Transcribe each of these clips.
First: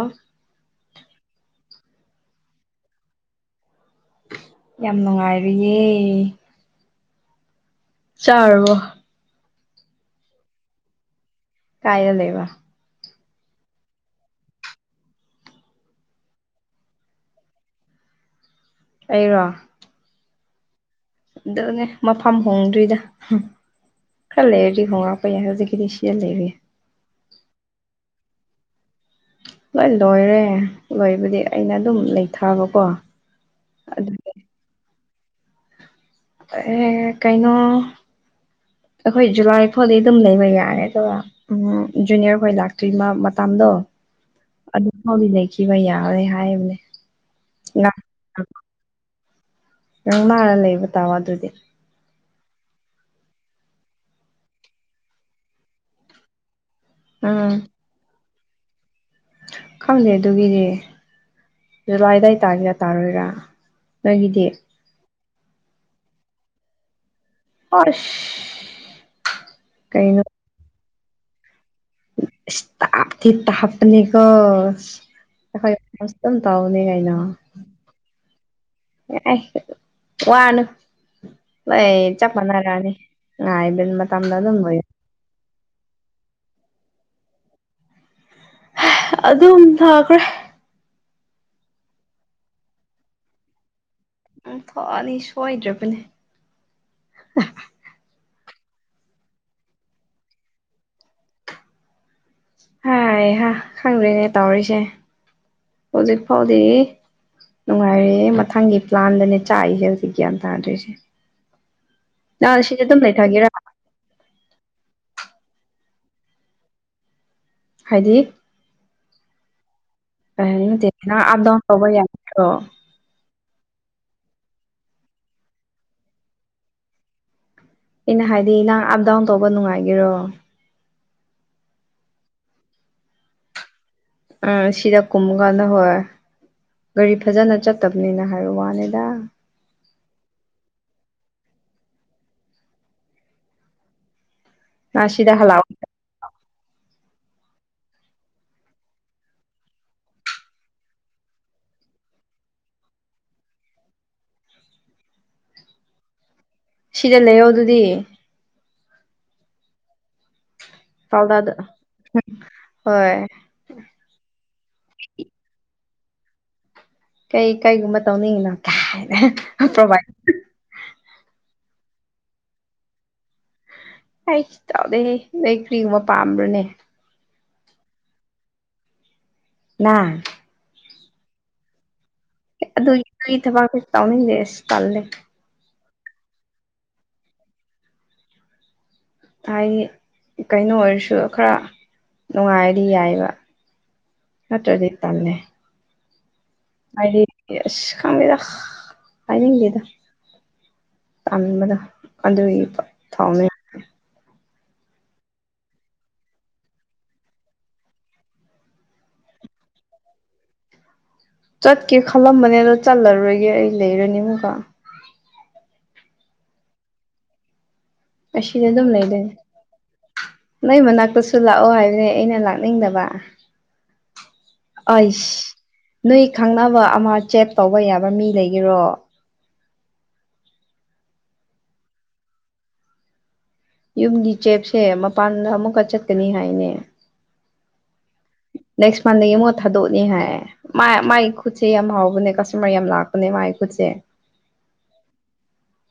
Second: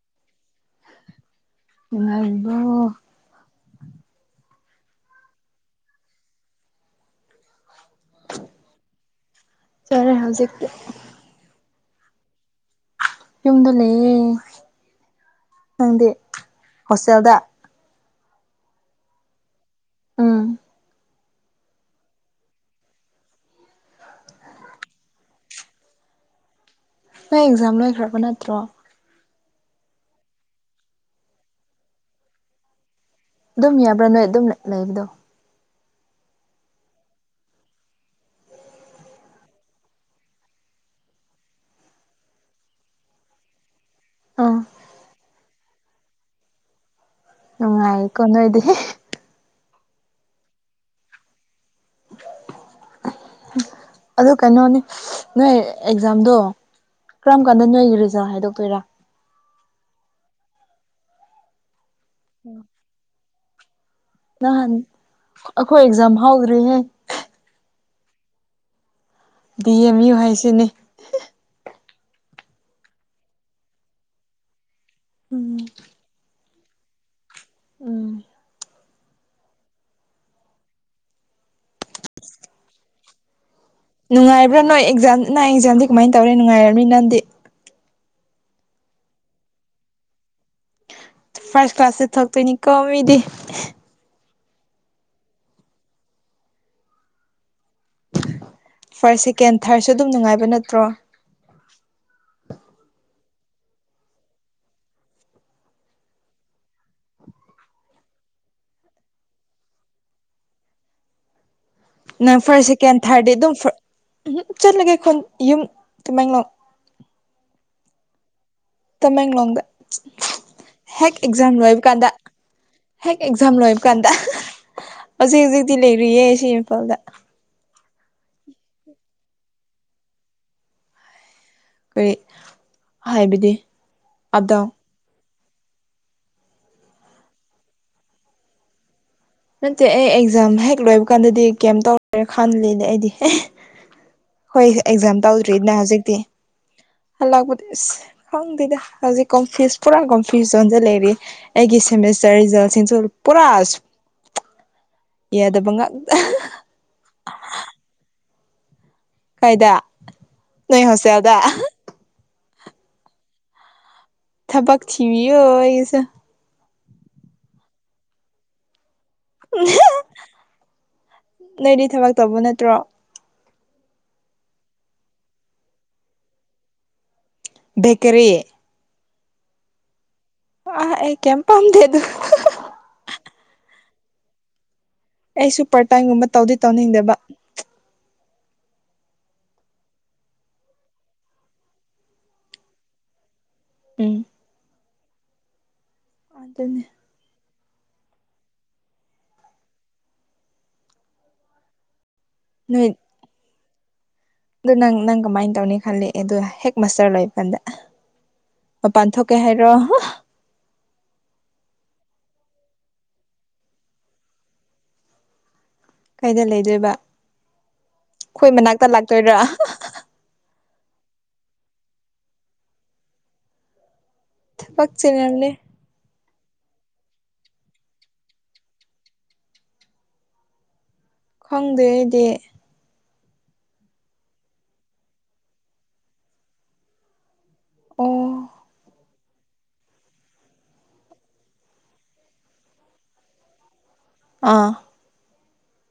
ꯑꯥ ꯅꯨꯡꯉꯥꯏꯔꯤꯕꯣ ꯌꯥꯝ ꯅꯨꯡꯉꯥꯏꯔꯤꯌꯦ ꯆꯥꯔꯕꯣ ꯆꯥꯔꯦ ꯍꯧꯖꯤꯛꯇꯤ ꯀꯥꯏꯗ ꯂꯩꯕ ꯌꯨꯝꯗ ꯂꯩꯌꯦ ꯅꯪꯗꯤ ꯍꯣꯁꯇꯦꯜꯗ ꯑꯩꯔꯣ ꯎꯝ ꯑꯗꯨꯅꯦ ꯃꯐꯝ ꯍꯣꯡꯗ꯭ꯔꯤꯗ ꯈꯥꯔ ꯂꯩꯔꯗꯤ ꯍꯣꯡꯔꯛꯄ ꯌꯥꯏ ꯍꯧꯖꯤꯛ ꯀꯤꯗꯤꯁꯤꯗ ꯂꯩꯔꯤ ꯅꯣꯏ ꯑꯦꯛꯖꯥꯝ ꯂꯣꯏꯈ꯭ꯔꯕ ꯅꯠꯇ꯭ꯔꯣ ꯂꯣꯏ ꯂꯣꯏꯔꯦ ꯂꯣꯏꯕꯗꯤ ꯑꯩꯅ ꯑꯗꯨꯝ ꯂꯩꯊꯥꯕꯀꯣ ꯑꯗꯨꯝ ꯌꯥꯕ꯭ꯔꯥ ꯅꯣꯏ ꯑꯗꯨꯒꯤ ꯑꯗꯨꯝ ꯂꯩꯕꯗꯣ ꯑꯦ ꯀꯩꯅꯣ ꯑꯩꯈꯣꯏ ꯖꯨꯂꯥꯏ ꯐꯥꯎꯗꯤ ꯑꯗꯨꯝ ꯂꯩꯕ ꯌꯥꯔꯦ ꯇꯣ ꯎꯝ ꯖꯨꯅꯤꯌꯔ ꯍꯣꯏ ꯂꯥꯛꯇ꯭ꯔꯤꯃ ꯃꯇꯝ ꯗꯣ ꯑꯥ ꯑꯗꯨꯐꯥꯎꯗꯤ ꯂꯩꯈꯤꯕ ꯌꯥꯔꯦ ꯍꯥꯏꯕꯅꯦ ꯅꯨꯡꯉꯥꯏ ꯏꯀꯣ ꯅꯣꯏꯗꯤ ꯅꯪ ꯃꯥꯔ ꯂꯩꯕ ꯇꯥꯕ ꯑꯗꯨꯗꯤ ꯑꯗꯨ ꯀꯩꯅꯣꯅꯤ ꯅꯣꯏ ꯑꯦꯛꯖꯥꯝꯗꯣ ꯀꯔꯝ ꯎꯝ ꯀꯥꯟꯗ ꯅꯣꯏꯒꯤ ꯔꯤꯖꯜ ꯍꯥꯏꯗꯣꯛ ꯀꯔꯤ ꯔ ꯈꯪꯗꯦ ꯑꯗꯨꯒꯤꯗꯤ ꯖꯨꯂꯥꯏ ꯑꯗꯥꯏ ꯇꯥꯒꯦꯔ ꯇꯥꯔꯣꯏꯔ ꯅꯣꯏꯒꯤꯗꯤ ꯑꯈꯣꯏ ꯑꯦꯛꯖꯥꯝ ꯍꯧꯗ꯭ꯔꯤꯍꯦ ꯑꯥꯏꯁ ꯗꯤ ꯑꯦꯝ ꯌꯨ ꯍꯥꯏꯁꯤꯅꯤ ꯏꯁ ꯊꯞꯇꯤ ꯊꯥꯞꯄꯅꯦ ꯀꯣ ꯎꯝ ꯑꯈꯣꯏ ꯃꯇꯝꯗꯁꯨ ꯗꯨꯝ ꯇꯧꯕꯅꯤ ꯀꯩꯅꯣ ꯎꯝ ꯋꯥꯅ ꯆꯞꯄꯅꯥꯔꯅꯤ ꯅꯨꯡꯉꯥꯏꯕ꯭ꯔꯥ ꯅꯣꯏ ꯑꯦꯛꯖꯥꯝ ꯅꯪ ꯑꯦꯛꯖꯥꯝꯗꯤ ꯀꯃꯥꯏꯅ ꯇꯧꯔꯦ ꯅꯨꯡꯉꯥꯏꯔꯝꯅꯤ ꯅꯪꯗꯤ ꯍꯥ ꯑꯗꯨꯝ ꯊꯥꯈ꯭ꯔꯦ ꯐꯥꯔꯁ ꯀ꯭ꯂꯥꯁꯇ ꯊꯣꯛꯇꯣꯏꯅꯤꯀꯣ ꯃꯤꯗꯤ ꯎꯝ ꯐꯅꯤ ꯁꯣꯏꯗ꯭ꯔꯕꯅꯦ ꯐꯥꯔ꯭ꯁ ꯁꯦꯀꯦꯟ ꯊꯥꯔꯠꯁꯨ ꯑꯗꯨꯝ ꯅꯨꯡꯉꯥꯏꯕ ꯅꯠꯇ꯭ꯔꯣ ꯍꯥꯏ ꯍꯥ ꯈꯪꯗ꯭ꯔꯦꯅꯦ ꯇꯧꯔꯤꯁꯦ ꯍꯧꯖꯤꯛ ꯐꯥꯎꯗꯤ ꯅꯨꯡꯉꯥꯏꯔꯦ ꯍꯦ ꯃꯊꯪꯒꯤ ꯄ꯭ꯂꯥꯟꯗꯅꯦ ꯆꯥꯛꯏꯁꯦ ꯍꯧꯖꯤꯛ ꯒ꯭ꯌꯥꯟ ꯇꯥꯗ꯭ꯔꯤꯁꯦ ꯅꯪ ꯐꯥꯔꯁ ꯁꯤꯗ ꯁꯦꯀꯦꯟ ꯑꯗꯨꯝ ꯊꯥꯔꯗꯤ ꯂꯩꯊꯒꯦꯔꯥ ꯑꯗꯨꯝ ꯎꯝ ꯍꯞ ꯆꯠꯂꯒꯦ ꯈꯨꯟ ꯌꯨꯝ ꯇꯥꯃꯦꯡꯂꯣꯡ ꯍꯥꯏꯗꯤ ꯇꯃꯦꯡꯂꯣꯡꯗ ꯀꯩ ꯍꯥꯏꯅꯤ ꯅꯠꯇꯦ ꯍꯦꯛ ꯅꯪ ꯑꯞ ꯑꯦꯛꯖꯥꯝ ꯗꯥꯎꯟ ꯂꯣꯏꯕ ꯇꯧꯕ ꯀꯥꯟꯗ ꯌꯥꯒꯗ꯭ꯔꯣ ꯍꯦꯛ ꯑꯦꯛ ꯖꯥꯝ ꯂꯣꯏꯕ ꯀꯥꯟꯗ ꯍꯧꯖꯤꯛ ꯍꯧꯖꯤꯛꯇꯤ ꯂꯩꯔꯤꯌꯦ ꯁꯤ ꯏꯝꯐꯥꯜꯗ ꯑꯩꯅ ꯍꯥꯏꯗꯤ ꯅꯪ ꯑꯞ ꯗꯥꯎꯟ ꯇꯧꯕ ꯅꯨꯡꯉꯥꯏꯒꯦꯔꯣ ꯀꯔꯤ ꯍꯥꯏꯕꯗꯤ ꯑꯞ ꯗꯥꯎꯟ ꯑꯥ ꯁꯤꯗ ꯀꯨꯝꯀꯥꯟꯗ ꯍꯣꯏ ꯒꯥꯔꯤ ꯐꯖꯅ ꯆꯠꯇꯕꯅꯤꯅ ꯍꯥꯏꯕ ꯋꯥꯅꯤꯗ ꯅꯠꯇꯦ ꯑꯩ ꯑꯦꯛꯖꯥꯝ ꯍꯦꯛ ꯂꯣꯏꯕ ꯀꯥꯟꯗꯗꯤ ꯀꯩꯝ ꯇꯧꯔꯦ ꯈꯜꯂꯤꯅꯦ ꯑꯩꯗꯤ ꯈꯣꯏ ꯅꯪ ꯑꯦꯛꯖꯥꯝ ꯁꯤꯗ ꯍꯜꯂꯛꯑꯣ ꯇꯧꯗ꯭ꯔꯤꯅ ꯍꯧꯖꯤꯛꯇꯤ ꯍꯜꯂꯛꯄꯗꯤ ꯏꯁ ꯈꯪꯗꯦꯗ ꯍꯧꯖꯤꯛ ꯒꯣꯝꯐꯤꯁ ꯄꯨꯔꯥ ꯒꯣꯝꯐꯤꯁ ꯖꯣꯟꯗ ꯂꯩꯔꯤ ꯑꯩꯒꯤ [unintelligible] [unintelligible] ꯄꯨꯔꯥ ꯌꯥꯗꯕ ꯉꯥꯛꯇ ꯁꯤꯗ ꯂꯩꯌꯣ ꯑꯗꯨꯗꯤ ꯀꯥꯏꯗ ꯅꯣꯏ ꯍꯣꯁꯇꯦꯜꯗ ꯄꯥꯎꯗꯥꯔꯗ ꯍꯣꯏ ꯊꯕꯛ ꯊꯕꯤꯌꯣ ꯑꯩꯁꯨ ꯀꯩ ꯀꯩꯒꯨꯝꯕ ꯇꯧꯅꯤꯡꯉꯤꯅꯣ ꯀꯥꯏ [unintelligible] ꯅꯣꯏꯗꯤ ꯊꯕꯛ ꯇꯧꯕ ꯅꯠꯇ꯭ꯔꯣ ꯑꯩ ꯇꯧꯗꯦ ꯂꯩ ꯀꯔꯤ ꯃꯄꯥꯝꯕ꯭ꯔꯥꯅꯦ ꯕꯦꯀꯔꯤ ꯅ ꯑ ꯑꯩ ꯀꯝ ꯄꯥꯝꯗꯦꯗ ꯑꯗꯣ ꯑꯩ ꯁꯤ ꯊꯕꯛꯁ ꯇꯥꯎꯅꯤꯡꯗꯦ ꯑꯁ ꯇꯜꯂꯦ ꯑꯩꯁꯨ ꯄꯥꯔꯠ ꯇꯥꯏꯝꯒꯨꯝꯕ ꯇꯧꯗꯤ ꯇꯧꯅꯤꯡꯗꯕ ꯍꯥꯏꯗꯤ ꯀꯩꯅꯣ ꯑꯣꯏꯔꯁꯨ ꯈꯔ ꯅꯨꯡꯉꯥꯏꯔꯗꯤ ꯌꯥꯏꯕ ꯎꯝ ꯅꯠꯇ꯭ꯔꯗꯤ ꯇꯛꯂꯦ ꯑꯗꯨꯅꯤ ꯌꯦꯁ ꯈꯪꯗꯦꯗ ꯍꯥꯏꯅꯤꯡꯗꯦꯗ ꯇꯜꯕꯗ ꯑꯗꯨꯒꯤ ꯅꯣꯏ ꯊꯥꯎꯃꯤ ꯑꯗꯨ ꯅꯪ ꯅꯪ ꯀꯃꯥꯏ ꯇꯧꯅꯤ ꯈꯜꯂꯤ ꯑꯗꯨ ꯍꯦꯛ ꯃꯁꯇꯔ ꯂꯣꯏꯕ ꯀꯥꯟꯗ ꯃꯥꯄꯥꯟ ꯊꯣꯛ ꯀꯦ ꯍꯥꯏꯔꯣ ꯆꯠꯀꯦ ꯈꯜꯂꯝꯕꯅꯦ ꯑꯗꯣ ꯆꯠꯂꯔꯣꯏꯒꯦ ꯑꯩ ꯂꯩꯔꯅꯤ ꯑꯃꯨꯀ ꯀꯩꯗ ꯂꯩꯗꯣꯏꯕ ꯑꯩꯈꯣꯏ ꯑꯁꯤꯅꯦ ꯃꯅꯥꯛꯇ ꯑꯗꯨꯝ ꯂꯩꯗꯣꯢꯅꯦ ꯂꯥꯛꯇꯣꯏꯔꯥ ꯅꯣꯢ ꯃꯅꯥꯛꯇꯁꯨ ꯑꯗꯣ ꯂꯥꯛꯑꯣ ꯍꯥꯏꯕꯗꯤ ꯑꯩꯅ ꯂꯥꯛꯅꯤꯡꯗꯕ ꯊꯕꯛ ꯑꯏꯁ ꯆꯤꯜꯂꯝꯅꯤ ꯅꯣꯏ ꯈꯪꯅꯕ ꯑꯃ ꯆꯦꯠ ꯇꯧꯕ ꯌꯥꯕ ꯃꯤ ꯂꯩꯒꯦꯔꯣ ꯈꯪꯗꯦ ꯑꯩꯗꯤ ꯌꯨꯝꯒꯤ ꯆꯦꯞꯁꯦ ꯃꯄꯥꯟꯗ ꯑꯃꯨꯛꯀ ꯆꯠꯀꯅꯤ ꯍꯥꯏꯅꯦ ꯑꯣ ꯅꯦꯛꯁ ꯃꯥꯂꯩ ꯑꯃꯨꯀ ꯊꯥꯗꯣꯛꯑꯅꯤ ꯍꯥꯏ ꯃꯥ ꯃꯥꯒꯤ ꯈꯨꯠꯁꯦ ꯌꯥꯝ ꯍꯥꯎꯕꯅꯦ ꯀꯁꯇꯃꯔ ꯌꯥꯝ ꯂꯥꯛꯄꯅꯦ ꯃꯥꯒꯤ ꯈꯨꯠꯁꯦ ꯑꯥ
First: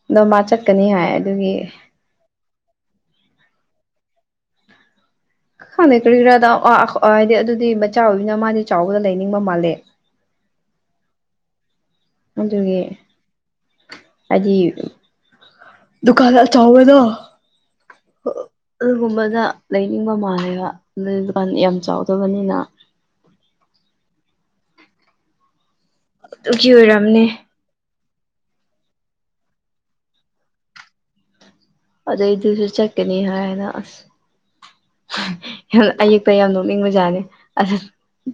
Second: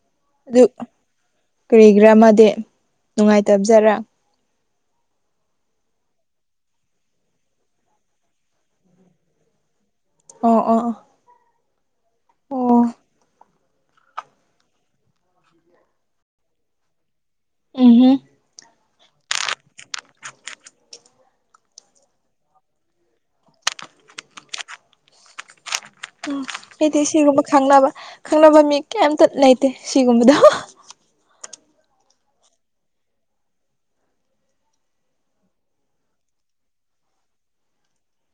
ꯑꯗꯣ ꯃꯥ ꯑꯗꯨ ꯆꯠꯀꯅꯤ ꯍꯥꯏ ꯑꯗꯨꯒꯤ ꯀꯔꯤꯒꯤꯔꯥ ꯃꯥꯗꯤ ꯅꯨꯡꯉꯥꯏꯇꯕꯖꯔꯥ ꯈꯪꯗꯦ ꯀꯔꯤ ꯔꯥꯗ ꯑ ꯍꯥꯏꯗꯤ ꯑꯗꯨꯗꯤ ꯃꯆꯥ ꯑꯣꯏꯅꯤꯅ ꯃꯥꯗꯤ ꯆꯥꯎꯕꯗ ꯂꯩꯅꯤꯡꯕ ꯃꯥꯜꯂꯦ ꯑꯣ ꯑꯣ ꯑꯣ ꯑꯗꯨꯅꯦ ꯑꯣ ꯍꯥꯏꯗꯤ ꯗꯨꯀꯥꯟ ꯑꯆꯧꯎꯕꯗꯣ ꯑ ꯎꯝꯍꯨꯝ ꯑꯗꯨꯒꯨꯝꯕꯗ ꯂꯩꯅꯤꯡꯕ ꯃꯥꯜꯂꯦꯕ ꯑꯗꯨ ꯗꯨꯀꯥꯟ ꯌꯥꯝ ꯆꯥꯎꯗꯕꯅꯤꯅ [inaudible] ꯎꯝ ꯑꯗꯨꯒꯤ ꯑꯩꯗꯤ ꯑꯣꯏꯔꯝꯅꯤ ꯁꯤꯒꯨꯝꯕ ꯈꯪꯅꯕ ꯈꯪꯅꯕ ꯃꯤ ꯀꯩꯝꯇ ꯂꯩꯇꯦ ꯁꯤꯒꯨꯝꯕꯗ ꯑꯗꯨꯗꯏꯗꯨꯁꯨ ꯆꯠꯀꯅꯤ ꯍꯥꯏꯅ ꯑꯁ ꯌꯥꯝ ꯑꯌꯦꯛꯄ ꯌꯥꯝ ꯅꯣꯛꯅꯤꯡꯕꯖꯥꯠꯅꯤ ꯑ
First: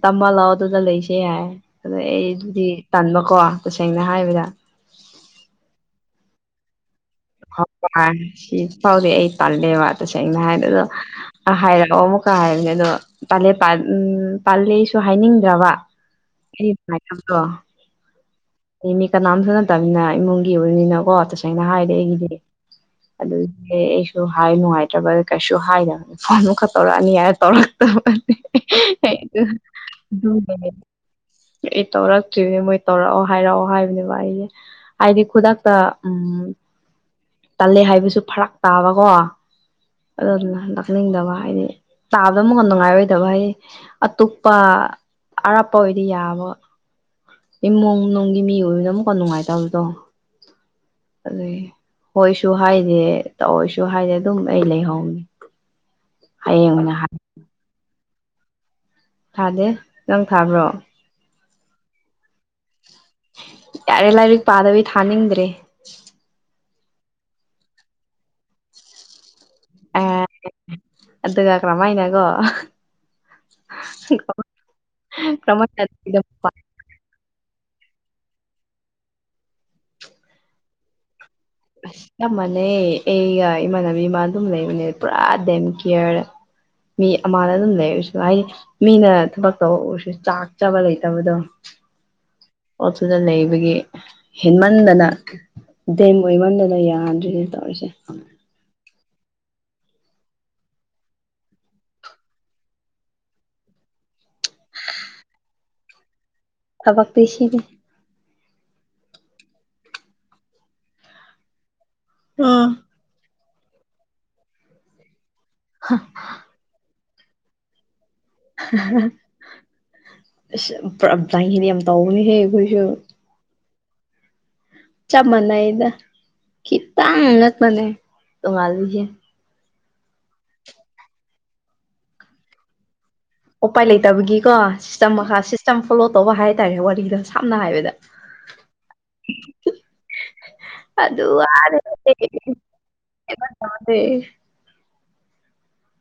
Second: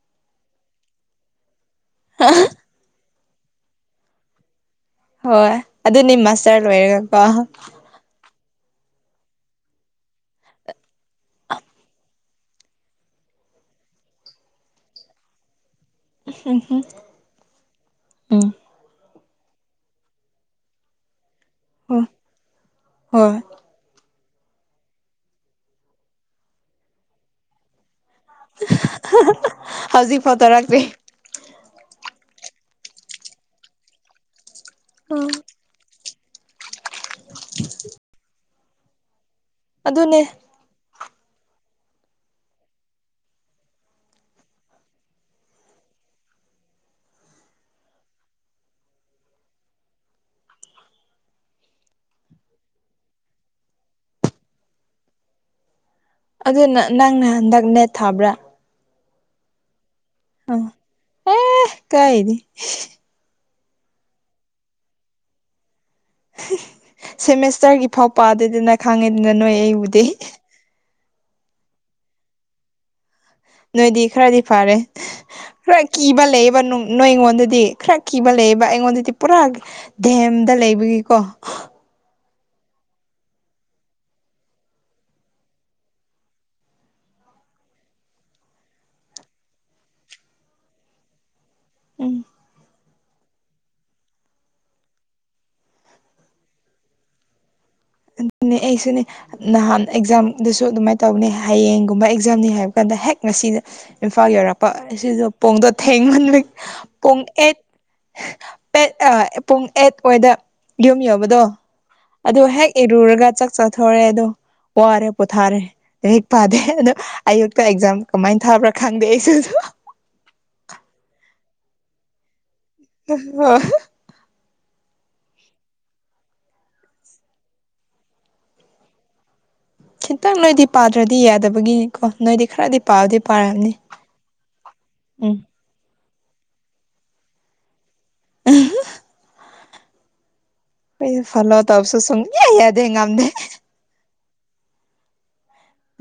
ꯇꯃ ꯂꯑꯣ ꯑꯗꯨꯗ ꯂꯩꯁꯦ ꯍꯥꯢ ꯑꯗ ꯑꯩꯗꯤ ꯇꯟꯕꯀꯣ ꯇꯁꯦꯡꯅ ꯍꯥꯏꯕꯗ ꯆꯠꯔꯣꯢꯒ ꯇꯪꯕ ꯉꯥꯢ ꯍꯨꯖꯤꯛ ꯐꯥꯎꯗꯤ ꯑꯩ ꯇꯜꯂꯦꯕ ꯑꯗꯨ ꯁꯦꯡꯅ ꯍꯥꯢꯕꯗ ꯑꯥꯢ ꯍꯥꯢꯒꯠꯂꯛꯑꯣ ꯑꯃꯨꯀ ꯍꯥꯢꯕꯅꯦ ꯑꯗꯣ ꯇꯜꯂꯦ ꯇꯜ ꯇꯜꯂꯦ ꯑꯩꯁꯨ ꯍꯥꯢꯅꯤꯡꯗ꯭ꯔꯕ [unintelligible] ꯎꯝ ꯃꯤ ꯀꯥꯅꯥꯝꯇꯅ ꯇꯜꯂꯦ ꯍꯥ ꯏꯃꯨꯡꯒꯤ ꯑꯣꯏꯕꯅꯤꯅꯀꯣ ꯍꯥꯢꯅ ꯍ ꯍꯥꯢꯔꯛꯑꯦ ꯑꯗꯨꯗꯨꯒꯤ ꯍꯣꯏ ꯑꯗꯨ ꯍꯦ ꯑꯩꯁꯨ ꯑꯗꯨ ꯍꯥꯏ ꯅꯨꯡꯉꯥꯏꯇ꯭ꯔꯕ ꯀꯩꯁꯨ ꯍꯥꯏꯗꯕꯅꯦ ꯐꯣꯟ ꯑꯃ ꯈꯛ ꯇꯧꯔꯛꯑꯅꯤ ꯍꯥꯏ ꯇꯧꯔꯛꯇꯕ ꯍꯧꯖꯤꯛꯐꯥꯎ ꯇꯧꯔꯛꯇ꯭ꯔꯤ ꯑꯩ ꯇꯧꯔ ꯀꯦ ꯇꯧꯔꯛ ꯀꯦ ꯃꯣꯏ ꯇꯧꯔꯛꯑꯣ ꯍꯥꯏꯔꯛꯑꯣ ꯍꯥꯏꯕꯅꯦꯕ ꯑꯩꯁꯦ ꯍꯥꯏꯗꯤ ꯎꯝ ꯈꯨꯗꯛꯇ ꯎꯝ ꯇꯜꯂꯦ ꯍꯥꯏꯕꯁꯨ ꯐꯔꯛ ꯇꯥꯕꯀꯣ ꯑꯗꯨꯅꯦ ꯑꯗꯨꯗꯨꯅ ꯍꯥꯏꯅꯤꯡꯗꯕ ꯍꯥꯏꯗꯤ ꯇꯥꯕꯗ ꯑꯃꯛ ꯅꯨꯡꯉꯥꯏꯔꯣꯏꯗꯕ ꯍꯥꯏꯗꯤ ꯑꯇꯣꯞꯄ ꯑꯔꯞꯄ ꯑꯣꯏꯗꯤ ꯌꯥꯕ ꯏꯃꯨꯡ ꯅꯨꯡꯒꯤ ꯃꯤ ꯑꯣꯏꯕꯅ ꯑꯃꯨꯛꯀ ꯅꯨꯡꯉꯥꯏꯇꯕꯗꯣ ꯑꯗꯒꯤ ꯍꯣꯏꯁꯨ ꯍꯥꯏꯗꯦ ꯇꯧꯑꯣꯏꯁꯨ ꯍꯥꯏꯗꯦ ꯑꯗꯨꯝ ꯑꯩ ꯂꯩꯍꯧꯅꯤ ꯍꯌꯦꯡ ꯑꯗꯨꯅ ꯑꯣꯏꯅ ꯍꯥꯏ ꯅꯪꯅ ꯍꯟꯗꯛ ꯅꯦꯠ ꯊꯥꯕ꯭ꯔꯥ ꯊꯥꯗꯦ ꯅꯪ ꯊꯥꯕ꯭ꯔꯣ [unintelligible] ꯌꯥꯔꯦ ꯂꯥꯏꯔꯤꯛ ꯄꯥꯗꯕꯤ ꯊꯥꯅꯤꯡꯗ꯭ꯔꯦ ꯁꯦꯃꯦꯁꯇꯔꯒꯤ ꯐꯥꯎ ꯄꯥꯗꯦꯗꯅ ꯈꯪꯉꯤꯗꯅ ꯅꯣꯏ ꯑꯩ ꯕꯨꯗꯤ ꯑꯦ ꯑꯗꯨꯒ ꯀꯔꯝꯃꯥꯏꯅꯀꯣ ꯅꯣꯏꯗꯤ ꯈꯔꯗꯤ ꯐꯔꯦ ꯈꯔ ꯀꯔꯝꯍꯥꯏꯅ ꯀꯤꯕ ꯂꯩꯕ ꯅꯣꯏ ꯑꯩꯉꯣꯟꯗꯗꯤ ꯈꯔ ꯀꯤꯕ ꯂꯩꯌꯦꯕ ꯑꯩꯉꯣꯟꯗꯗꯤ ꯄꯨꯔꯥ ꯗꯦꯝꯗ ꯂꯩꯕꯒꯤꯀꯣ ꯑꯁ ꯆꯞ ꯃꯥꯟꯅꯩ ꯑꯩꯒ ꯏꯃꯥꯟꯅꯕꯤ ꯃꯥ ꯗꯨꯝ ꯂꯩꯕꯅꯦ ꯄꯨꯔꯥ ꯗꯦꯝ ꯀꯤꯌ꯭ꯔ ꯃꯤ ꯑꯃꯅ ꯗꯨꯝ ꯂꯩꯔꯁꯨ ꯍꯥꯏꯗꯤ ꯃꯤꯅ ꯊꯕꯛ ꯇꯧ ꯑꯣꯏꯔꯁꯨ ꯆꯥꯛ ꯆꯥꯕ ꯂꯩꯇꯕꯗꯣ ꯎꯝ ꯑꯗꯨꯗ ꯂꯩꯕꯒꯤ ꯍꯤꯟꯃꯟꯗꯅ ꯗꯦꯝ ꯑꯣꯏꯃꯟꯗꯅ ꯌꯥꯗ꯭ꯔꯤꯅꯦ ꯇꯧꯔꯤꯁꯦ [unintelligible] ꯑꯩꯁꯨꯅꯦ ꯅꯍꯥꯟ ꯑꯦꯛꯖꯥꯝꯗꯁꯨ ꯑꯗꯨꯃꯥꯏꯅ ꯇꯧꯅꯤ ꯍꯌꯦꯡꯒꯨꯝꯕ ꯑꯦꯛꯖꯥꯝꯅꯤ ꯍꯥꯏꯕ ꯀꯥꯟꯗ ꯍꯦꯛ ꯉꯁꯤꯗ ꯏꯝꯐꯥꯜ ꯌꯧꯔꯛꯄ ꯑꯁꯤꯗꯣ ꯄꯣꯡꯗꯣ ꯊꯦꯡꯃꯟꯕꯒꯤ ꯊꯕꯛ [unintelligible] ꯄꯦꯠ ꯑꯥ ꯄꯨꯡ ꯑꯦꯠ ꯋꯥꯏꯗ ꯌꯨꯝ ꯌꯧꯕꯗꯣ ꯑꯗꯨ ꯑꯥ ꯍꯦꯛ ꯔꯒ ꯆꯥꯛ ꯆꯥꯊꯣꯔꯦ ꯑꯗꯣ ꯋꯥꯔꯦ ꯄꯣꯊꯥꯔꯦ ꯂꯥꯏꯔꯤꯛ ꯄꯥꯗꯦ ꯑꯗꯣ ꯑꯌꯨꯛꯇ ꯑꯦꯛꯖꯥꯝ ꯀꯃꯥꯏꯅ ꯊꯥꯕ꯭ꯔꯥ ꯈꯪꯗꯦ ꯑꯩꯁꯨꯁꯨ ꯑꯁ [unintelligible] [unintelligible] ꯆꯞ ꯃꯥꯟꯅꯩꯗ ꯈꯤꯇꯪ [unintelligible] ꯇꯣꯉꯥꯜꯂꯤꯖꯦ ꯈꯤꯇꯪ ꯅꯣꯏꯗꯤ ꯄꯥꯗ꯭ꯔꯗꯤ ꯌꯥꯗꯕꯒꯤꯅꯤꯀꯣ ꯅꯣꯏꯗꯤ ꯈꯔꯗꯤ ꯄꯥꯗꯤ ꯎꯄꯥꯏ ꯂꯩꯇꯕꯒꯤꯀꯣ ꯁꯤꯁꯇꯝ ꯎꯝ ꯃꯈꯥ ꯁꯤꯁꯇꯦꯝ ꯐꯣꯂꯣ ꯇꯧꯕ ꯍꯥꯏ ꯇꯔꯦ ꯋꯥꯔꯤꯗꯣ ꯁꯝꯅ ꯍꯥꯏꯕꯗ ꯑꯩꯈꯣꯏ ꯐꯣꯂꯣ ꯇꯧꯕꯁꯨ ꯁꯨꯡꯌꯥ ꯌꯥꯗꯦ ꯉꯝꯗꯦ [unintelligible]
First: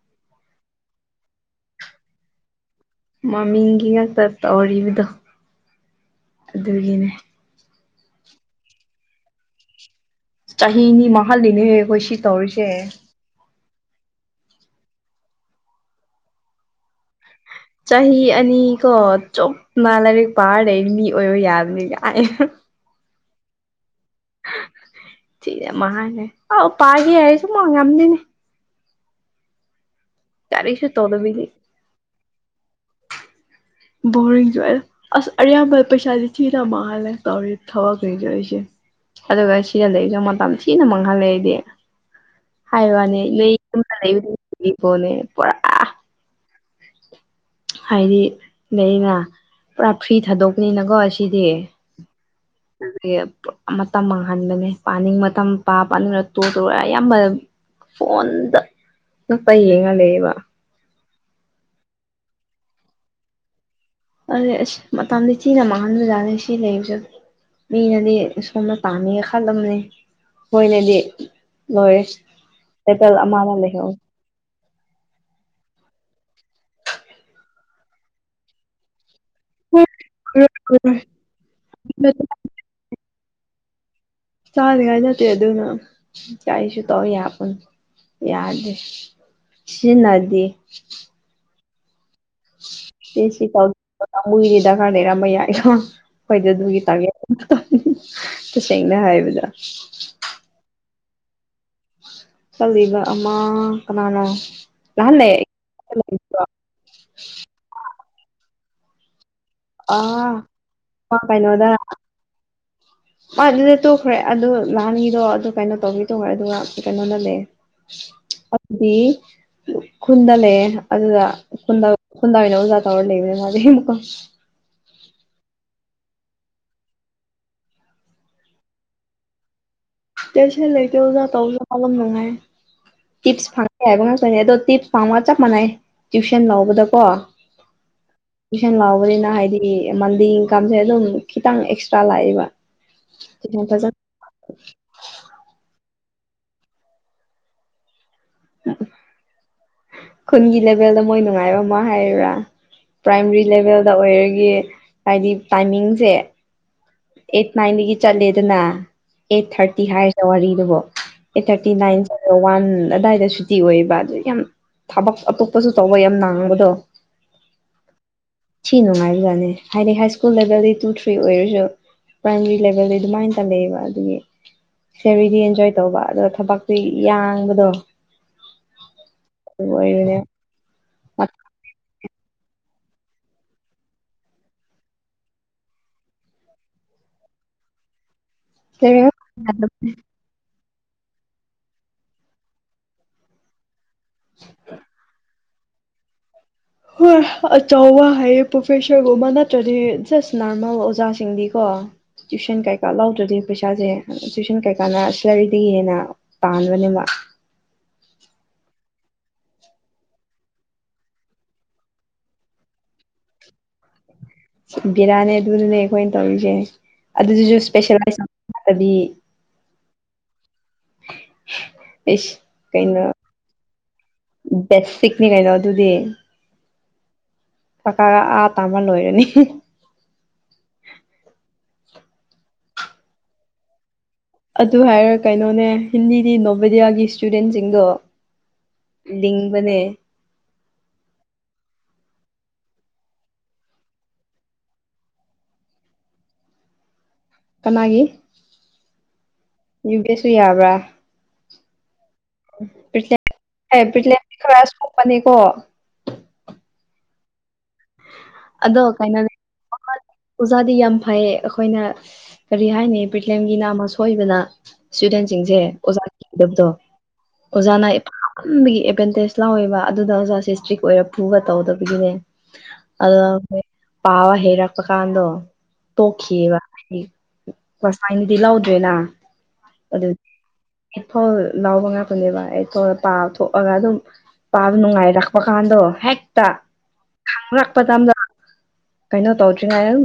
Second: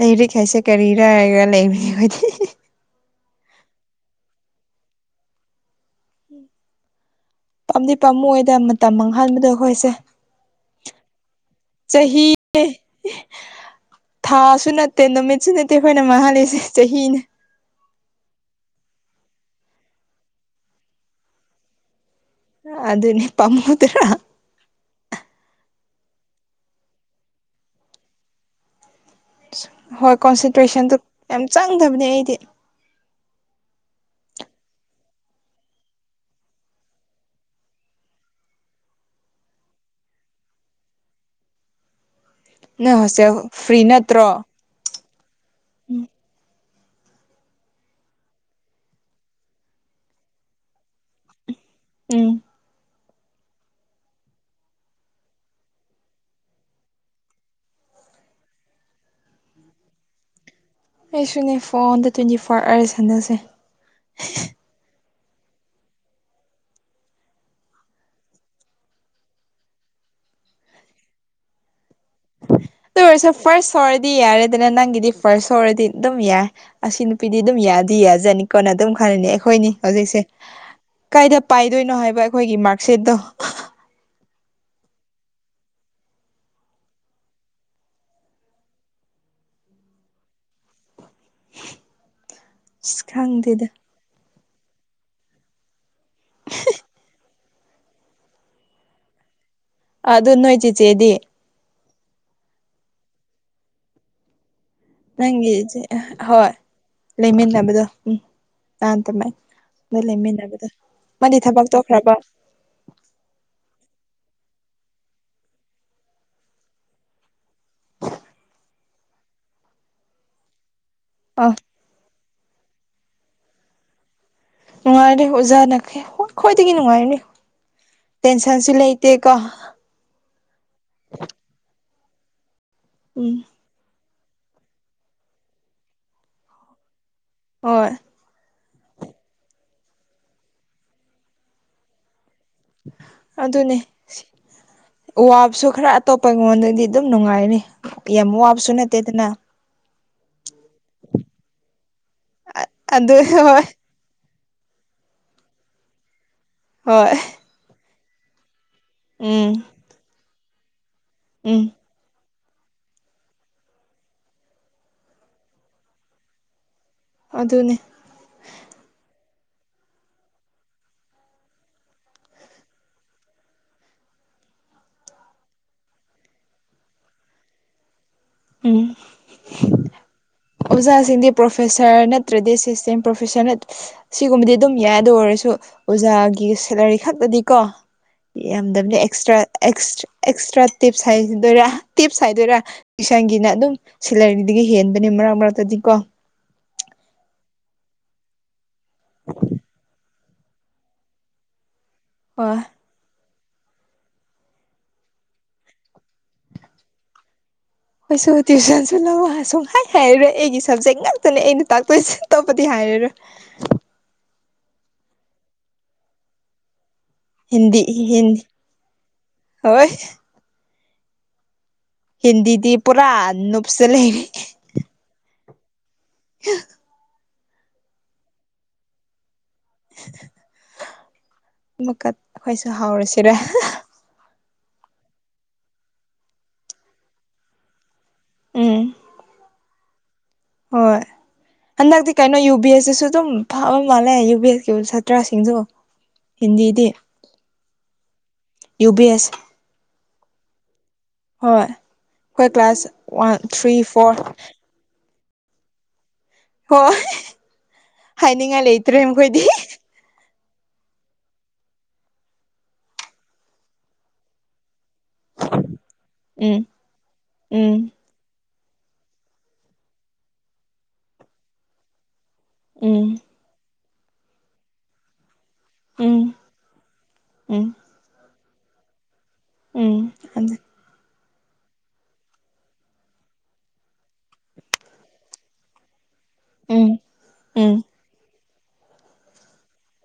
ꯂꯩꯔꯤꯛ ꯍꯥꯏꯁꯦ ꯀꯔꯤꯔ ꯍꯥꯏꯔꯒ ꯂꯩꯔꯤ ꯑꯩꯈꯣꯏꯗꯤ ꯍꯤ ꯍꯤ ꯃꯃꯤꯡꯒꯤ ꯉꯥꯛꯇ ꯇꯧꯔꯤꯕꯗꯣ ꯑꯗꯨꯒꯤꯅꯦ ꯄꯥꯝꯗꯤ ꯄꯥꯝꯃꯨꯏꯗ ꯃꯇꯝ ꯃꯥꯡꯍꯟꯕꯗ ꯑꯩꯈꯣꯏꯁꯦ ꯆꯍꯤꯅꯤ ꯃꯥꯡꯍꯜꯂꯤꯅꯦꯍꯦ ꯈꯣꯏ ꯁꯤ ꯆꯍꯤ ꯇꯧꯔꯤꯁꯦ ꯊꯥꯁꯨ ꯅꯠꯇꯦ ꯅꯨꯃꯤꯠꯁꯨ ꯅꯠꯇꯦ ꯑꯩꯈꯣꯏꯅ ꯃꯥꯡꯍꯥꯜꯂꯤꯁꯦ ꯆꯍꯤꯅꯤ ꯆꯍꯤ ꯑꯅꯤ ꯀꯣ ꯆꯨꯞꯅ ꯂꯥꯏꯔꯤꯛ ꯄꯥꯔ ꯃꯤ ꯑꯣꯏꯔꯣ ꯌꯥꯕꯅꯤ ꯅ [unintelligible] ꯄꯝꯃꯨꯗꯔ [unintelligible] ꯍꯣꯏ ꯀꯔꯤꯁꯨ ꯀꯣꯟꯁꯦꯟꯇ꯭ꯔꯦꯁꯟꯗꯨ ꯇꯧꯗꯕꯤꯗꯤ ꯌꯥꯝ ꯆꯪꯗꯕꯅꯦ ꯑꯩꯗꯤ ꯕꯣꯔꯤꯡ ꯆꯨꯏ ꯑꯁ ꯑꯌꯥꯝꯕ ꯄꯩꯁꯥꯗꯤ ꯊꯤꯅ ꯃꯥꯡꯍꯜꯂꯦ ꯇꯧꯔꯤ ꯊꯕꯛ ꯁꯤꯡꯁꯦ ꯑꯩꯁꯦ ꯑꯗꯨꯒ ꯁꯤꯗ ꯂꯩꯖꯦ ꯃꯇꯝ ꯊꯤꯅ ꯃꯥꯡꯍꯜꯂꯦ ꯑꯩꯗꯤ ꯍꯥꯏ ꯅꯣꯏ ꯋꯥꯅꯦ ꯍꯣꯁꯇꯦꯜ ꯐ꯭ꯔꯤ ꯅꯠꯇ꯭ꯔꯣ [unintelligible] ꯄꯨꯔꯥ ꯎꯝ ꯍꯥꯏꯗꯤ ꯂꯩꯅ ꯄꯨꯔꯥ ꯐ꯭ꯔꯤ ꯊꯥꯗꯣꯛꯄꯅꯤꯅꯀꯣ ꯁꯤꯗꯤ ꯎꯝ ꯄꯨꯔꯥ ꯃꯇꯝ ꯃꯥꯡꯍꯟꯕꯅꯦ ꯄꯥꯅꯤꯡ ꯃꯇꯝ ꯄꯥꯕ ꯄꯥꯅꯤꯡꯗ꯭ꯔꯥ [unintelligible] ꯑꯌꯥꯝꯕ ꯐꯣꯟꯗ [unintelligible] ꯌꯦꯡꯉ ꯂꯩꯌꯦꯕ ꯑꯩꯁꯨꯅꯦ ꯐꯣꯟꯗ ꯇ꯭ꯋꯦꯟꯇꯤ ꯐꯣꯔ [unintelligible] ꯁꯥꯟꯅꯁꯦ ꯇꯝꯗꯤ ꯊꯤꯅ ꯃꯥꯥꯡꯍꯟꯕꯖꯥꯠꯅꯤ ꯁꯤ ꯂꯩꯕꯖꯨ ꯃꯤꯅꯗꯤ ꯁꯣꯝꯅ ꯄꯥꯝꯃꯤꯒ ꯈꯜꯂꯝꯅꯤ ꯈꯣꯏꯅꯗꯤ ꯂꯣꯏꯔꯦ ꯑꯗꯨ ꯇꯥꯏꯇꯜ ꯑꯣꯏꯔꯁꯨ ꯑꯃ ꯑꯃ ꯐꯔꯁ ꯂꯩꯍꯧꯋꯤ ꯍꯧꯔꯗꯤ ꯌꯥꯔꯦ ꯑꯗꯨꯅ ꯅꯪꯒꯤꯗꯤ ꯐꯥꯔꯁ ꯍꯣꯔꯗꯤ ꯑꯗꯨꯝ ꯌꯥꯏ ꯑꯁꯤ ꯅꯨꯄꯤꯗꯤ ꯑꯗꯨꯝ ꯌꯥꯗꯤ ꯌꯥꯖꯥꯠꯅꯤꯀꯣꯅ ꯑꯗꯨꯝ ꯈꯜꯂꯅꯤ ꯈꯣꯏꯅꯤ ꯍꯧꯖꯤꯛꯁꯦ ꯀꯥꯏꯗ ꯄꯥꯏꯗꯣꯏꯅꯣ ꯍꯥꯏꯕ ꯑꯩꯈꯣꯏꯒꯤ ꯃꯥꯔꯛꯁꯤꯠꯇꯣ ꯆꯥꯅꯤꯉꯥꯏ ꯅꯠꯇꯦ ꯑꯗꯨꯅ ꯀꯥꯏꯁꯨ ꯇꯧ ꯌꯥꯄꯣꯠ ꯌꯥꯗꯦ ꯁꯤꯖꯤꯟꯅꯗꯤ ꯑꯁ ꯈꯪꯗꯦꯗ [unintelligible] ꯗꯔꯀꯥꯔ ꯂꯩꯔꯝꯕ ꯌꯥꯏꯀꯣ ꯑꯈꯣꯏꯗꯤ ꯑꯗꯨꯒꯤ ꯇꯥꯔꯒꯦꯠ ꯑꯃꯇ ꯇꯧꯗꯦ ꯇꯁꯦꯡꯅ ꯍꯥꯏꯕꯗ ꯑꯗꯨ ꯅꯣꯏ ꯆꯦ ꯆꯦꯗꯤ ꯀꯜꯂꯤꯕ ꯑꯃ ꯀꯅꯥꯔꯥ ꯅꯪꯒꯤꯖꯦ ꯍꯣꯏ ꯂꯩꯃꯤꯟꯅꯕꯗꯣ ꯎꯝ ꯇꯥꯟ ꯇꯝꯃꯩ ꯅꯣꯏ ꯑꯥ ꯂꯩꯃꯤꯟꯅꯕꯗꯣ ꯃꯥ ꯃꯥꯗꯤ ꯊꯕꯛ ꯀꯩꯅꯣꯗ ꯇꯣꯛꯈ꯭ꯔꯕ ꯃꯥ ꯗꯨꯗ ꯇꯣꯛꯈ꯭ꯔꯦ ꯑꯗꯨ ꯅꯍꯥꯟꯒꯤꯗꯣ ꯑꯗꯨ ꯀꯩꯅꯣ ꯇꯧ ꯇꯣꯡꯈ꯭ꯔꯦ ꯑꯗꯨꯒ ꯀꯩꯅꯣꯅ ꯂꯩ [unintelligible] ꯎꯈ꯭ꯔꯨꯜꯗ ꯂꯩꯌꯦ ꯑꯗꯨꯗꯣ ꯑꯥ ꯎꯈꯨꯟꯗ ꯎꯈꯨꯟꯗ ꯑꯣꯏꯅ ꯑꯣꯖꯥ ꯊꯧꯔꯒ ꯂꯩꯕꯅꯦ ꯃꯥꯗꯤ [unintelligible] ꯅꯨꯡꯉꯥꯏꯔꯦ ꯑꯣꯖꯥꯅ ꯀꯌꯥ ꯈ꯭ꯋꯥꯏꯗꯒꯤ ꯅꯨꯡꯉꯥꯏꯔꯅꯤ ꯇꯦꯟꯁꯟꯁꯨ ꯂꯩꯇꯦ ꯀꯣ ꯇꯦꯟꯁꯟ ꯂꯩꯇꯦ ꯑꯣꯖꯥ ꯇꯧꯕꯅ ꯄꯪꯅꯨꯡ ꯅꯨꯡꯉꯥꯏ ꯎꯝ ꯇꯤꯞꯁ ꯐꯪꯉꯦ ꯍꯥꯏꯕ ꯉꯥꯛ [unintelligible] ꯑꯗꯣ ꯇꯤꯞꯁ ꯐꯪꯕꯒ ꯆꯞ ꯃꯥꯟꯅꯩ ꯇ꯭ꯋꯨꯁꯟ ꯂꯧꯕꯗꯀꯣ ꯍꯣꯏ ꯇ꯭ꯋꯨꯁꯟ ꯂꯥꯎꯕꯅꯤꯅ ꯍꯥꯏꯗꯤ ꯃꯟꯂꯤ ꯏꯟꯀꯝꯁꯦ ꯗꯨꯝ ꯈꯤꯇꯪ ꯑꯦꯛꯁꯇ꯭ꯔꯥ ꯂꯥꯛꯑꯦꯕ ꯇꯨꯏꯁꯟ ꯑꯗꯨꯅꯦ ꯐꯖꯅ ꯁꯤ ꯋꯥꯕꯁꯨ ꯈꯔ ꯑꯇꯣꯞꯄ ꯉꯣꯟꯗꯗꯤ ꯗꯨꯝ ꯅꯨꯡꯉꯥꯏꯔꯅꯤ ꯌꯥꯝ ꯋꯥꯕꯁꯨ ꯅꯠꯇꯦꯗꯅ ꯈꯨꯟꯒꯤ ꯂꯦꯚꯦꯜꯗ ꯃꯣꯏ ꯅꯨꯡꯉꯥꯏꯕ ꯑꯃ ꯍꯥꯏꯌꯨꯔꯥ ꯑꯗꯨ ꯄ꯭ꯔꯥꯏꯃꯔꯤ ꯍꯣꯏ ꯂꯦꯚꯦꯜꯗ ꯑꯣꯏꯔ ꯌꯦ ꯍꯥꯏꯗꯤ ꯇꯥꯏꯃꯤꯡꯁꯦ ꯍꯣꯏ ꯑꯦꯠ ꯅꯥꯏꯟꯗꯒꯤ ꯆꯠꯂꯦꯗꯅ ꯑꯦꯠ ꯎꯝ ꯊꯥꯔꯇꯤ ꯍꯥꯏꯔꯁꯦ ꯋꯥꯔꯤꯗꯀꯣ eight um thirty nine one ꯑꯗꯥꯏꯗ ꯁꯨꯇꯤ ꯑꯣꯏꯌꯦꯕ ꯑꯗꯨ ꯌꯥꯝ ꯊꯥꯕꯛ ꯑꯇꯣꯞꯄꯖꯨ ꯇꯧꯕ ꯌꯥꯝ ꯅꯥꯡꯕꯗꯣ ꯑꯗꯨꯅꯦ ꯊꯤ ꯅꯨꯡꯉꯥꯏꯕꯖꯥꯠꯅꯤ ꯍꯥꯏꯗꯤ ꯍꯥꯏ ꯁ꯭ꯀꯨꯜ ꯂꯦꯚꯦꯜꯗꯤ ꯇꯨ ꯊ꯭ꯔꯤ ꯑꯣꯏꯔꯁꯨ ꯄ꯭ꯔꯥꯏꯃꯥꯔꯤ ꯂꯦꯚꯦꯜꯗꯤ ꯑꯗꯨꯃꯥꯏꯅ ꯇꯝꯅꯩꯌꯦꯕ ꯑꯗꯨꯒꯤ ꯁꯦꯔꯤꯗꯤ ꯑꯦꯟꯖꯣꯏ ꯇꯧꯕ ꯑꯗꯣ ꯊꯕꯛꯇꯤ ꯌꯥꯡꯕꯗꯣ ꯑꯣꯏꯕꯅꯦ ꯑꯣꯖꯥ ꯁꯤꯡꯗꯤ ꯄ꯭ꯔꯣꯐꯦꯁꯔ [unintelligible] ꯅꯠꯇ꯭ꯔꯗꯤ ꯑꯦꯁꯤꯁꯇꯦꯟ ꯄꯣꯐꯦꯁꯔ ꯅꯠ ꯁꯤꯒꯨꯝꯕꯗꯤ ꯗꯨꯝ ꯌꯥꯏ ꯑꯗꯨ ꯑꯣꯏꯔꯁꯨ ꯑꯣꯖꯥꯒꯤ ꯁꯦꯂꯔ ꯈꯛꯇꯗꯤꯀꯣ ꯌꯥꯝꯗꯕꯅꯦ ꯑꯦꯛꯁꯇ꯭ꯔꯥ ꯑꯦꯛꯁ ꯑꯦꯛꯁꯇ꯭ꯔꯥ ꯇꯤꯞ [unintelligible] ꯇꯤꯞꯁ ꯍꯥꯏꯗꯣꯏꯔꯥ ꯏꯁꯟꯒꯤꯅ ꯑꯗꯨꯝ ꯁꯦꯂ꯭ꯔ ꯔꯤꯗꯒꯤ ꯍꯦꯟꯕꯅꯤ ꯃꯔ ꯃꯔꯛꯇꯗꯤꯀꯣ ꯍꯣꯏ ꯑꯆꯧꯕ ꯍꯥꯏꯌꯦ ꯄ꯭ꯔꯣꯐꯦꯁꯔꯒꯨꯝꯕ ꯅꯠꯇ꯭ꯔꯗꯤ ꯖꯁ ꯅꯣꯔꯃꯦꯜ ꯑꯣꯖꯥꯁꯤꯡꯗꯤꯀꯣ ꯍꯣꯏ ꯇ꯭ꯌꯨꯨꯁꯟ ꯀꯩꯀꯥ ꯂꯧꯗ꯭ꯔꯗꯤ ꯄꯩꯁꯥꯖꯦ ꯇꯨꯏꯁꯟ ꯀꯩꯀꯥꯅ ꯁꯦꯂꯔꯤꯗꯒꯤ ꯍꯦꯟꯅ ꯇꯥꯟꯕꯅꯦꯕ ꯑꯩꯁꯨ ꯇ꯭ꯌꯨꯁꯟꯁꯨ ꯂꯧꯕ ꯁꯨꯛ ꯍꯥꯏ ꯍꯥꯏꯔꯔꯣꯏ ꯑꯩꯒꯤ ꯁꯞꯖꯦꯛ ꯉꯥꯛꯇꯅꯦ ꯑꯩꯅ ꯇꯥꯛꯇꯣꯏꯁꯦ ꯑꯇꯣꯞꯄꯗꯤ ꯍꯥꯏ ꯍꯦꯔꯔꯣꯏ ꯕꯤꯔꯥꯅꯦ ꯑꯗꯨꯅꯅꯦ ꯈꯣꯏꯅ ꯇꯧꯔꯤꯁꯦ ꯑꯗꯨꯖꯨꯖꯨ ꯍꯤꯟꯗꯤ ꯁ꯭ꯄꯦꯁꯦꯜꯂꯥꯏꯁ ꯍꯤꯟ ꯇꯕꯤ ꯍꯣꯏ ꯍꯤꯟꯗꯤꯗꯤ ꯀꯩꯅꯣ ꯄꯨꯔꯥ ꯅꯨꯞꯁ ꯆꯠ ꯂꯩꯔꯦ ꯕꯦꯁꯤꯛꯅꯤ ꯀꯩꯅꯣ [unintelligible] ꯀꯀꯥꯒ ꯑꯥ ꯇꯥꯝꯃ ꯂꯣꯏꯔꯅꯤ [unintelligible] ꯀꯠ ꯑꯈꯣꯏꯁꯨ ꯍꯧꯔꯥꯁꯤꯔꯥ ꯑꯗꯨ ꯍꯥꯏꯔ ꯀꯩꯅꯣꯅꯦ ꯍꯤꯟꯗꯤꯗꯤ ꯅꯣꯕꯦꯗꯤꯌꯥꯒꯤ ꯁ꯭ꯇꯨꯗꯦꯟꯁꯤꯡꯗꯣ ꯎꯝ ꯂꯤꯡꯕꯅꯦ ꯍꯣꯏ ꯍꯟꯗꯛꯇꯤ ꯀꯩꯅꯣ ꯌꯨ ꯕꯤ ꯑꯦꯁ ꯁꯤꯁꯨ ꯗꯨꯝ ꯐꯥꯕ ꯃꯥꯜꯂꯦ ꯌꯨ ꯕꯤ ꯑꯦꯁꯀꯤ ꯁꯥꯇ꯭ꯔꯥꯁꯤꯡꯗꯣ ꯍꯤꯟꯗꯤꯗꯤ ꯀꯅꯥꯒꯤ ꯌꯨ ꯕꯤ ꯑꯦꯁ ꯌꯨꯕꯤ ꯑꯦꯁ ꯁꯨ ꯌꯥꯕ꯭ꯔꯥ ꯍꯣꯏ ꯑꯩꯈꯣꯏ ꯀ꯭ꯂꯥꯁ ꯋꯥꯟ ꯊ꯭ꯔꯤ ꯐꯣꯔ ꯐꯅꯤꯀꯣ ꯍꯣꯏ ꯍꯥꯏꯅꯤꯡꯉꯥꯏ ꯑꯗꯣ ꯂꯩꯇ꯭ꯔꯦ ꯀꯩꯅꯣꯅꯦ ꯃꯈꯣꯏꯗꯤ ꯑꯣꯖꯥꯗꯤ ꯌꯥꯝ ꯐꯩ ꯑꯩꯈꯣꯏꯅ ꯀꯔꯤ ꯍꯥꯏꯅꯤ ꯄ꯭ꯔꯤꯀꯦꯟꯒꯤ ꯅꯥꯝꯃ ꯁꯣꯏꯕꯅ ꯏꯁꯇꯨꯗꯦꯟꯁꯤꯡꯁꯦ ꯑꯣꯖꯥ ꯎꯝ ꯀꯤꯗꯕꯗꯣ ꯎꯝ ꯑꯣꯖꯥꯅ ꯕꯒꯤ ꯑꯦꯗꯚꯦꯟꯇꯦꯖ ꯂꯥꯎꯋꯦꯕ ꯑꯗꯨꯗ ꯑꯣꯖꯥꯁꯦ ꯏꯁꯇ꯭ꯔꯤꯛ ꯑꯣꯏ ꯐꯨꯕ ꯇꯧꯗꯕꯒꯤꯅꯦ ꯎꯝ ꯑ ꯄꯥꯋꯥ ꯍꯩꯔꯛꯄ ꯀꯥꯟꯗꯣ ꯎꯝ ꯇꯣꯈꯤꯌꯦꯕ ꯑꯩ ꯄꯔꯣꯐꯥꯏꯟꯗꯤ ꯂꯧꯗ꯭ꯔꯤꯅ ꯎꯝ ꯑꯗꯨ ꯎꯝ ꯐꯣ ꯂꯥꯎꯕ ꯉꯥꯛꯇꯅꯦꯕ ꯑꯩ ꯐꯧ ꯄꯥ ꯊꯣꯛꯑꯒ ꯑꯗꯨꯝ ꯄꯥꯕ ꯅꯨꯡꯉꯥꯏꯔꯛꯄ ꯀꯥꯟꯗꯣ ꯍꯦꯛꯇ ꯎꯝ ꯎꯝ ꯈꯪꯔꯛꯄ ꯃꯇꯝꯗ ꯀꯩꯅꯣ ꯇꯧꯗ꯭ꯔꯤꯉꯩ ꯑꯗꯨꯝ